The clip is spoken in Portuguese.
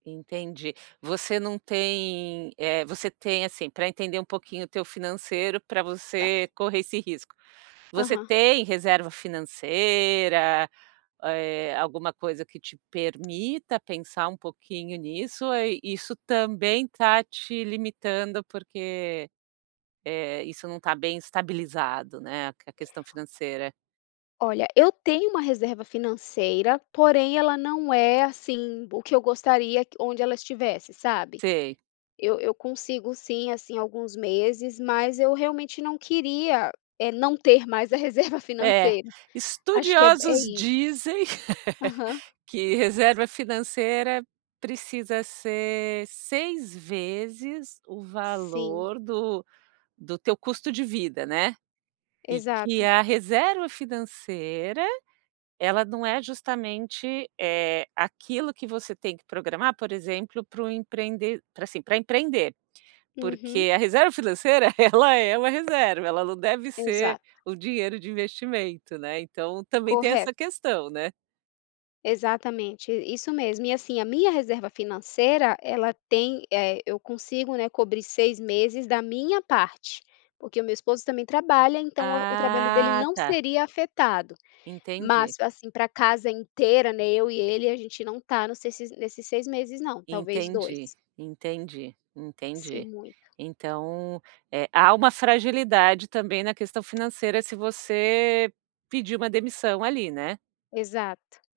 Entendi. Você não tem eh, você tem, assim, pra entender um pouquinho o teu financeiro pra Tá. você correr esse risco. Você Aham. tem reserva financeira, eh, alguma coisa que te permita pensar um pouquinho nisso? Ou, eh, isso também tá te limitando, porque, eh, isso não tá bem estabilizado, né, a questão financeira? Olha, eu tenho uma reserva financeira, porém ela não é, assim, o que eu gostaria onde ela estivesse, sabe? Sei. Eu eu consigo sim, assim, alguns meses mas eu realmente não queria, eh, não ter mais a reserva É, financeira. Acho que é ba é estudiosos isso. dizem, Aham. que reserva financeira precisa ser 6 vezes o Sim. valor do do teu custo de vida, né? E que Exato. a reserva financeira, ela não é justamente, eh, aquilo que você tem que programar por exemplo, para o empreende pra, assim, para empreender. Uhum. Porque a reserva financeira ela é uma reserva, ela não deve ser Exato. o dinheiro de investimento, né, então, também tem essa Correto. questão, né? Exatamente, i isso mesmo e, assim, a minha reserva financeira ela tem eh, eu consigo né cobrir 6 meses da minha parte, porque o meu esposo também trabalha, então, o trabalho dele Ah, não tá. seria afetado. Entendi. Mas, assim, pra casa inteira né, eu e ele a gente não tá nesses nesses 6 meses não, talvez 2. Entendi, entendi, Se entendi. muito Então, eh, há uma fragilidade, também, na questão financeira se você, pedir uma demissão, ali, né? Exato.